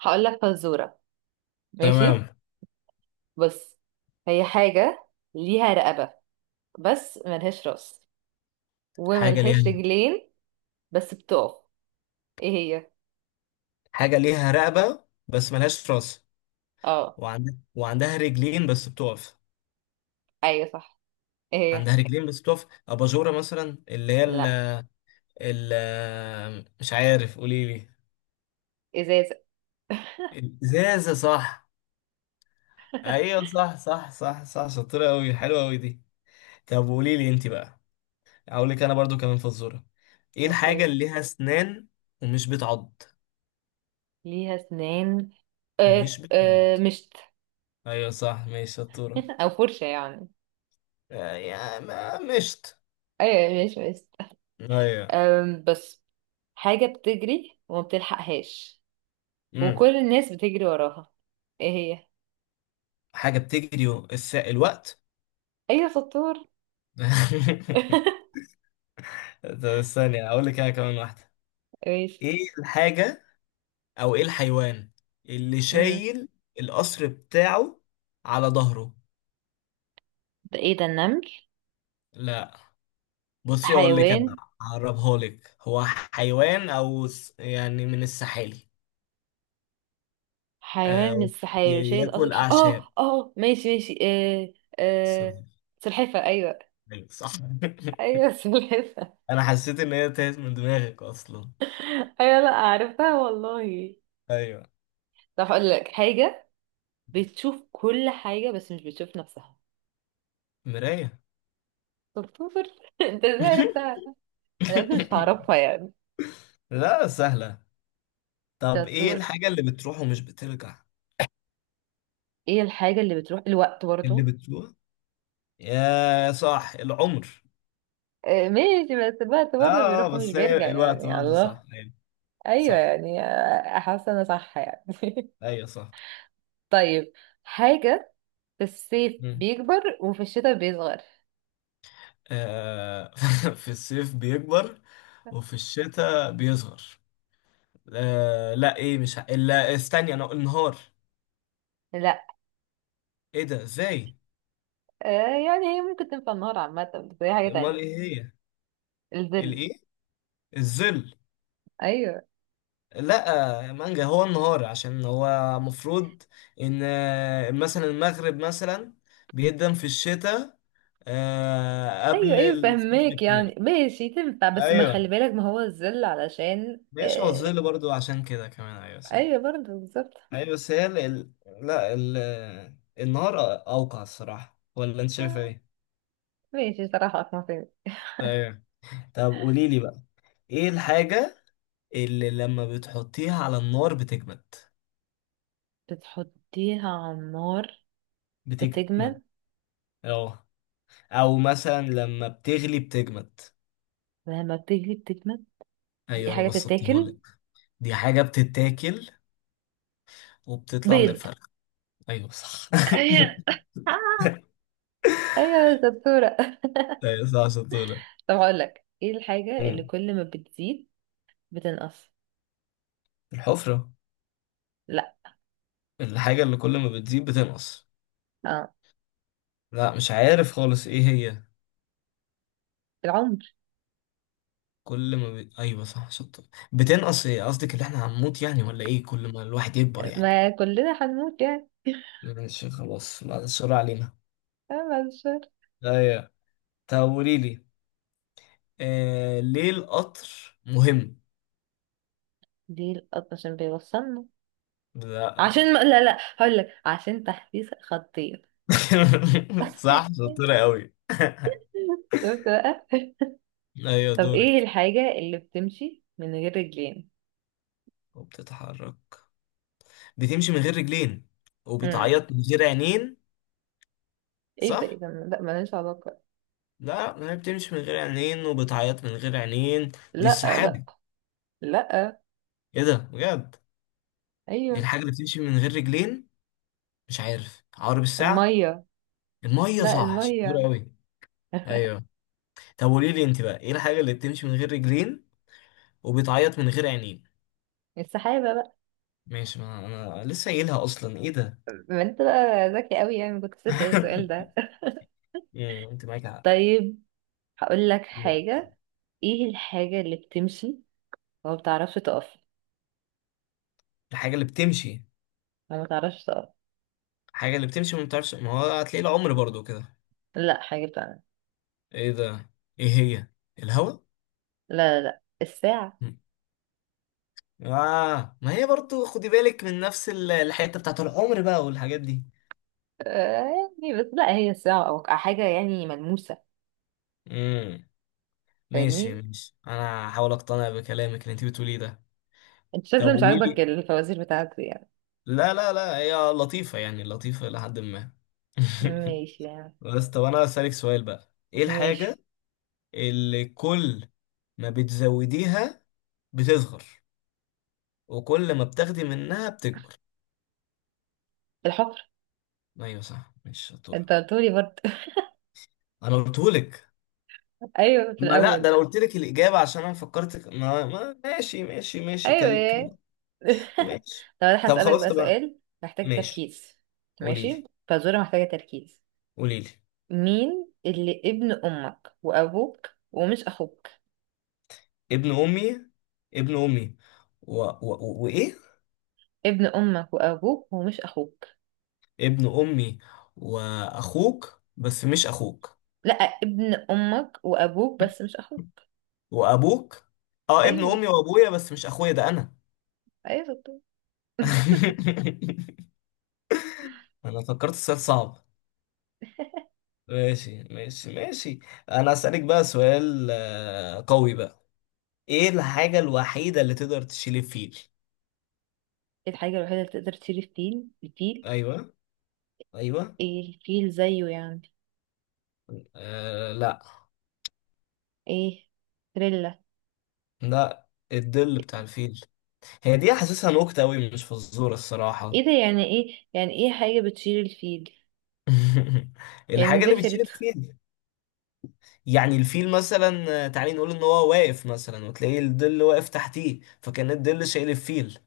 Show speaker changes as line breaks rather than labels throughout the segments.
هقول لك فزورة. ماشي.
تمام.
بص، هي حاجة ليها رقبة بس ملهاش راس
حاجة
وملهاش
ليها
رجلين بس بتقف. ايه هي؟
حاجة ليها رقبة بس ملهاش راس،
اه.
وعندها رجلين بس بتقف.
ايوه صح. ايه هي؟
عندها رجلين بس بتقف، أباجورة مثلا، اللي هي
لا.
مش عارف، قولي لي.
ازازة.
الإزازة صح؟ أيوة، صح صح صح صح، شطورة أوي، حلوة أوي دي. طب قولي لي أنت بقى. أقول لك أنا برضو كمان فزورة: إيه الحاجة
اوكي.
اللي ليها أسنان ومش بتعض
ليها اسنان. آه
ومش
آه،
بتعض
مشت.
أيوة صح، ماشي شطورة.
او فرشة يعني.
آه، يا ما مشت.
ايوه، مش مشت.
أيوة.
أم بس، حاجة بتجري وما بتلحقهاش
مم.
وكل الناس بتجري وراها. ايه هي؟
حاجة بتجري الوقت.
ايوه شطور.
طب استني اقول لك انا كمان واحدة.
ماشي.
ايه الحاجة او ايه الحيوان اللي شايل القصر بتاعه على ظهره؟
ده ايه ده؟ النمل؟
لا، بصي اقول لك انا،
حيوان.
هقربها لك، هو حيوان يعني من السحالي.
حيوان
آه،
مش شايل
ياكل
قصر. اه
اعشاب.
اه ماشي ماشي. آه. آه.
سوري.
سلحفة. ايوه.
أيوة، صح.
ايوه سلحفة.
انا حسيت ان هي تاهت من دماغك اصلا.
ايوه، لا عرفتها والله.
ايوه.
طب هقول لك حاجة. بتشوف كل حاجة بس مش بتشوف نفسها.
مراية.
شطور. انت ازاي عرفتها؟ انا قلت مش هعرفها يعني.
لا سهلة. طب ايه
شطور.
الحاجة اللي بتروح ومش بترجع؟
ايه الحاجة اللي بتروح؟ الوقت
اللي
برضه.
بتروح؟ يا صح العمر.
آه ماشي، بس الوقت
اه
برضه
آه،
بيروح ومش
بس
بيرجع
هي الوقت
يعني.
برضه
الله.
صح، ايوه.
ايوه
صح،
يعني آه، حاسه انا صح يعني.
ايوه صح.
طيب. حاجة في الصيف
مم.
بيكبر وفي الشتاء بيصغر.
آه. في الصيف بيكبر وفي الشتاء بيصغر. آه، لا، ايه، مش ه- لا استني، انا النهار.
لا.
ايه ده، ازاي؟
آه يعني هي ممكن تنفع النهار عامة، بس هي حاجة
امال
تانية.
ايه هي؟
الظل.
الايه؟ الظل؟
ايوه.
لا، مانجا، هو النهار، عشان هو مفروض ان، مثلا المغرب مثلا بيقدم في الشتاء، آه،
ايوه
قبل
ايوه
الصيف
فهماك يعني،
بكتير.
ماشي تنفع بس ما
ايوه،
خلي بالك ما هو الظل علشان
ماشي، هو
آه.
الظل برضو عشان كده كمان، ايوه صح.
ايوه برضه بالظبط.
ايوه، بس هي لا النهار، اوقع الصراحه، ولا انت شايف
آه،
ايه؟
ماشي صراحة اقنع فيها.
ايوه. طب قولي لي بقى، ايه الحاجه اللي لما بتحطيها على النار بتجمد؟
بتحطيها على النار
بتجمد،
بتجمد.
اه، او مثلا لما بتغلي بتجمد.
لما بتجلي بتجمد. دي
ايوه، انا
حاجة
بسطتها لك.
بتتاكل.
دي حاجه بتتاكل وبتطلع من
بيض.
الفرخ. ايوه صح.
ايوه. آه، ايوه يا دكتورة.
ايوه صح، شطوره.
طب هقول لك، ايه الحاجة اللي كل ما بتزيد بتنقص؟
الحفرة؟
لا.
الحاجة اللي كل ما بتزيد بتنقص.
اه.
لا، مش عارف خالص، ايه هي؟
العمر.
كل ما ب... ايوه صح، شطة بتنقص، ايه قصدك، اللي احنا هنموت يعني، ولا ايه، كل ما الواحد يكبر يعني؟
ما كلنا هنموت يعني.
ماشي خلاص، بعد السؤال علينا.
اه، بعد الشر.
ايوه. طب قولي لي، ليه القطر مهم؟
دي القط عشان بيوصلنا.
لا.
عشان ما... لا لا، هقول لك عشان تحديث خطير.
صح، شطورة قوي.
شفت بقى.
ايوه
طب ايه
دورك.
الحاجة اللي بتمشي من غير رجلين؟
وبتتحرك، بتمشي من غير رجلين
امم.
وبتعيط من غير عينين؟
ايه ده؟ ايه
صح.
ده؟ لا، ملهاش علاقة.
لا، ما هي بتمشي من غير عينين وبتعيط من غير عينين. دي
لا لا.
السحابة.
لا.
ايه ده، بجد؟ إيه
ايوه.
الحاجة اللي بتمشي من غير رجلين؟ مش عارف، عقرب الساعة؟
المية.
المية؟
لا،
صح شطورة
المية.
أوي. أيوه. طب قولي لي أنت بقى، ايه الحاجة اللي بتمشي من غير رجلين وبتعيط من غير عينين؟
السحابة بقى.
ماشي، ما أنا لسه قايلها أصلا، ايه ده.
ما انت بقى ذكي قوي يعني، كنت بتسأل السؤال ده.
أنت معاك حق.
طيب هقول لك حاجة. ايه الحاجة اللي بتمشي وما بتعرفش تقف؟
الحاجة اللي بتمشي
وما بتعرفش تقف.
الحاجة اللي بتمشي، ما بتعرفش، ما هو هتلاقي العمر برضو كده.
لا، حاجة بتعمل.
ايه ده، ايه هي؟ الهوا؟
لا لا. لا الساعة.
اه، ما هي برضو، خدي بالك، من نفس الحته بتاعت العمر بقى، والحاجات دي.
آه، يعني بس لا، هي الساعة أو حاجة يعني ملموسة.
امم. ماشي
فاهمني؟
ماشي، انا هحاول اقتنع بكلامك اللي انت بتقوليه ده.
انت
طب
شكلك مش
قولي
عاجبك
لي.
الفوازير بتاعتي يعني.
لا لا لا، هي لطيفه يعني، لطيفه لحد ما.
ماشي يعني.
بس طب انا اسالك سؤال بقى، ايه الحاجه
ماشي.
اللي كل ما بتزوديها بتصغر، وكل ما بتاخدي منها بتكبر؟
الحفر.
ايوه صح، مش شطوره؟
انت قلتولي برضه.
انا قلتهولك.
ايوه في
ما لا، ده
الأول.
لو قلت لك الإجابة عشان أنا فكرتك، ما... ما ماشي ماشي ماشي،
ايوه. يا.
ماشي.
طب انا
طب
هسألك
خلاص،
بقى
طبعا،
سؤال محتاج
ماشي،
تركيز.
قولي لي
ماشي، فزورة محتاجة تركيز.
قولي لي.
مين اللي ابن أمك وأبوك ومش أخوك؟
ابن أمي ابن أمي، وإيه؟
ابن امك وابوك ومش اخوك.
ابن أمي وأخوك بس مش أخوك
لا، ابن امك وابوك بس مش اخوك.
وأبوك. أه، ابن
ايوه.
أمي وأبويا بس مش أخويا، ده أنا.
ايوه شطور.
أنا فكرت السؤال صعب. ماشي ماشي ماشي. أنا أسألك بقى سؤال قوي بقى: ايه الحاجة الوحيدة اللي تقدر تشيل الفيل؟
الحاجه الوحيده اللي تقدر تشيل الفيل؟ الفيل؟
ايوه، ايوه.
ايه، الفيل زيه يعني؟
آه لا.
ايه؟ تريلا.
لا، الظل بتاع الفيل. هي دي حاسسها نكتة قوي، مش فزورة الصراحة.
ايه ده؟ يعني ايه؟ يعني ايه حاجه بتشيل الفيل؟ يعني
الحاجة اللي بتشيل
زفرت.
الفيل، يعني الفيل مثلا، تعالي نقول ان هو واقف مثلا، وتلاقيه الظل واقف تحتيه، فكان الظل شايل الفيل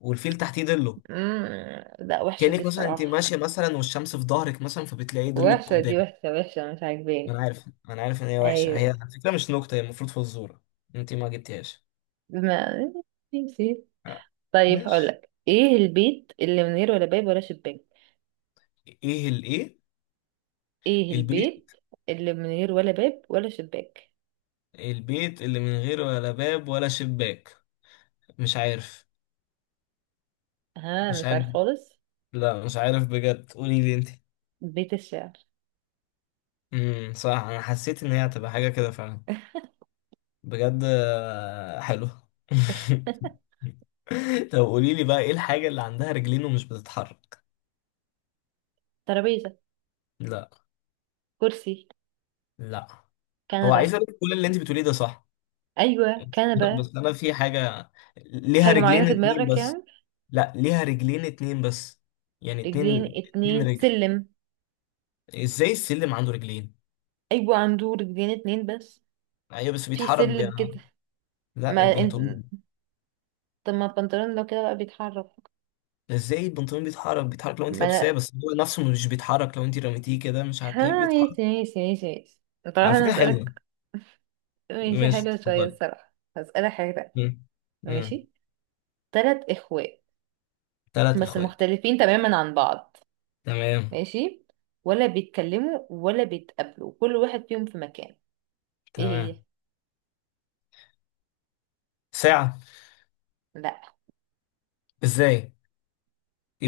والفيل تحتيه ظله.
مم، لا وحشه دي
كأنك مثلا انت
الصراحه.
ماشية مثلا والشمس في ظهرك مثلا، فبتلاقي ظلك
وحشه دي،
قدامك.
وحشه وحشه مش
ما انا
عاجباني.
عارف ما انا عارف ان هي وحشة،
ايوه.
هي على فكرة مش نكتة، هي المفروض فزورة. انت ما جبتيهاش.
ما نسيت.
آه،
طيب
ماشي.
هقولك، ايه البيت اللي من غير ولا باب ولا شباك؟
ايه الايه؟
ايه
البيت؟
البيت اللي من غير ولا باب ولا شباك؟
البيت اللي من غير ولا باب ولا شباك. مش عارف،
ها
مش
مش
عارف.
عارف خالص.
لا، مش عارف بجد، قولي لي انت.
بيت الشعر.
امم، صح، انا حسيت ان هي هتبقى حاجه كده فعلا، بجد. حلو. طب قولي لي بقى، ايه الحاجه اللي عندها رجلين ومش بتتحرك؟
ترابيزة.
لا.
كرسي.
لا. هو عايز
كنبة.
اقول لك كل اللي انت بتقوليه ده صح.
ايوه كنبة.
بس انا في حاجه ليها
حاجة
رجلين
معينة في
اتنين
دماغك
بس.
يعني؟
لا، ليها رجلين اتنين بس، يعني
رجلين
اتنين، اتنين
اتنين.
رجل.
سلم.
ازاي السلم عنده رجلين؟
ايوه، عنده رجلين اتنين بس.
ايوه بس
في
بيتحرك،
سلم كده.
لا،
ما انت.
البنطلون.
طب ما البنطلون لو كده بقى بيتحرك.
ازاي البنطلون بيتحرك؟ بيتحرك لو انت
ما
لابساه،
انا.
بس هو نفسه مش بيتحرك، لو انت رميتيه كده مش
ها،
هتلاقيه بيتحرك.
ماشي ماشي ماشي ماشي. طبعا
على
انا
فكرة حلوة.
هسألك. ماشي،
ماشي،
حلوة شوية
اتفضل.
الصراحة، هسألك حاجة تانية.
مم. مم.
ماشي. تلات اخوات
تلات
بس
اخوات.
مختلفين تماما عن بعض.
تمام.
ماشي. ولا بيتكلموا ولا بيتقابلوا، كل واحد فيهم في مكان. ايه
تمام.
هي؟
ساعة؟
لا.
ازاي،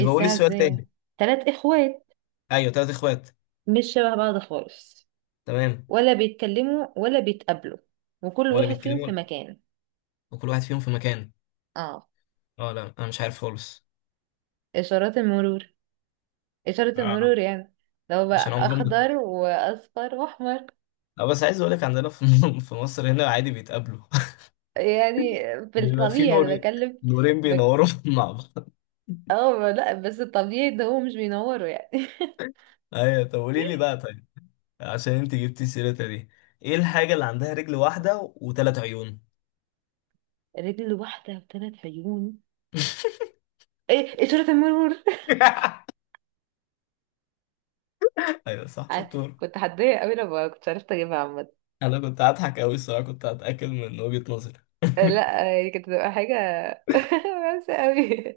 ايه
قولي
الساعة
السؤال
ازاي؟
تاني.
تلات اخوات
ايوه، تلات اخوات.
مش شبه بعض خالص.
تمام.
ولا بيتكلموا ولا بيتقابلوا، وكل
ولا
واحد فيهم
بيتكلموا
في مكان.
وكل واحد فيهم في مكان.
اه.
اه، لا انا مش عارف خالص.
اشارات المرور. اشارة
آه.
المرور يعني. لو
عشان
بقى
عمرهم.
اخضر واصفر واحمر
اه بس عايز اقول لك، عندنا في في مصر هنا عادي بيتقابلوا.
يعني. في
بيبقى في
الطبيعي انا
نورين،
بكلم.
نورين
بك...
بينوروا مع بعض.
اه لا، بس الطبيعي ده هو مش بينوروا يعني.
ايوه. طب قولي لي بقى طيب، عشان انت جبتي سيرتها دي، ايه الحاجة اللي عندها رجل واحدة وثلاث عيون؟
رجل واحدة وثلاث عيون؟ ايه، اشارة المرور.
ايوه صح،
ع-
شطور.
كنت هتضايق قوي لما كنت عرفت اجيبها عامة.
انا كنت هضحك قوي الصراحة، كنت هتأكد من وجهة نظري.
آه، لا هي كانت هتبقى حاجة وحشة قوي.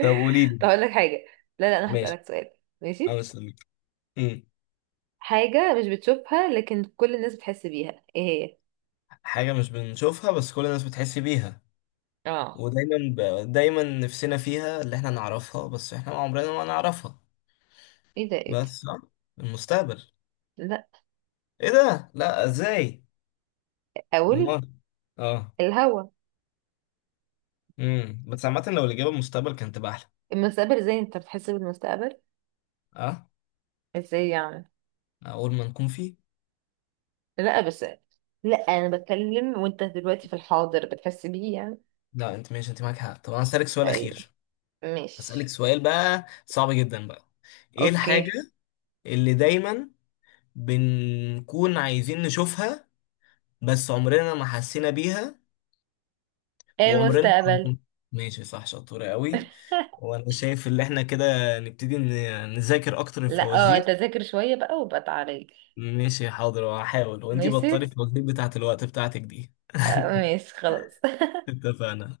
طب قولي لي.
طب اقول لك حاجة. لا لا، انا
ماشي،
هسألك سؤال.
انا
ماشي.
مستنيك. أمم.
حاجة مش بتشوفها لكن كل الناس بتحس بيها، ايه هي؟
حاجة مش بنشوفها بس كل الناس بتحس بيها،
اه.
ودايما دايما نفسنا فيها، اللي احنا نعرفها بس احنا عمرنا ما نعرفها.
ايه ده؟ ايه ده؟
بس المستقبل.
لا.
ايه ده، لا، ازاي؟
اقول.
امال. اه.
الهوا.
امم، بس عامه لو الاجابه المستقبل كانت تبقى احلى.
المستقبل؟ ازاي انت بتحس بالمستقبل؟
اه،
ازاي يعني.
اول ما نكون فيه.
لا بس، لا انا بتكلم وانت دلوقتي في الحاضر بتحس بيه يعني.
لا انت ماشي، انت معاك حق، طب انا هسألك سؤال
ايوه.
اخير. هسألك
ماشي.
سؤال بقى صعب جدا بقى: ايه الحاجه
اوكي.
اللي دايما بنكون عايزين نشوفها، بس عمرنا ما حسينا بيها،
ايه،
وعمرنا ما
المستقبل.
هنكون-؟ ماشي صح، شطوره قوي. وانا شايف ان احنا كده نبتدي نذاكر اكتر
لا اه،
الفوازير.
تذاكر شوية بقى وبقى تعالي.
ماشي حاضر، وهحاول، وانتي
ماشي.
بطلي الفوازير بتاعت الوقت بتاعتك دي.
آه، ماشي خلاص.
اتفقنا.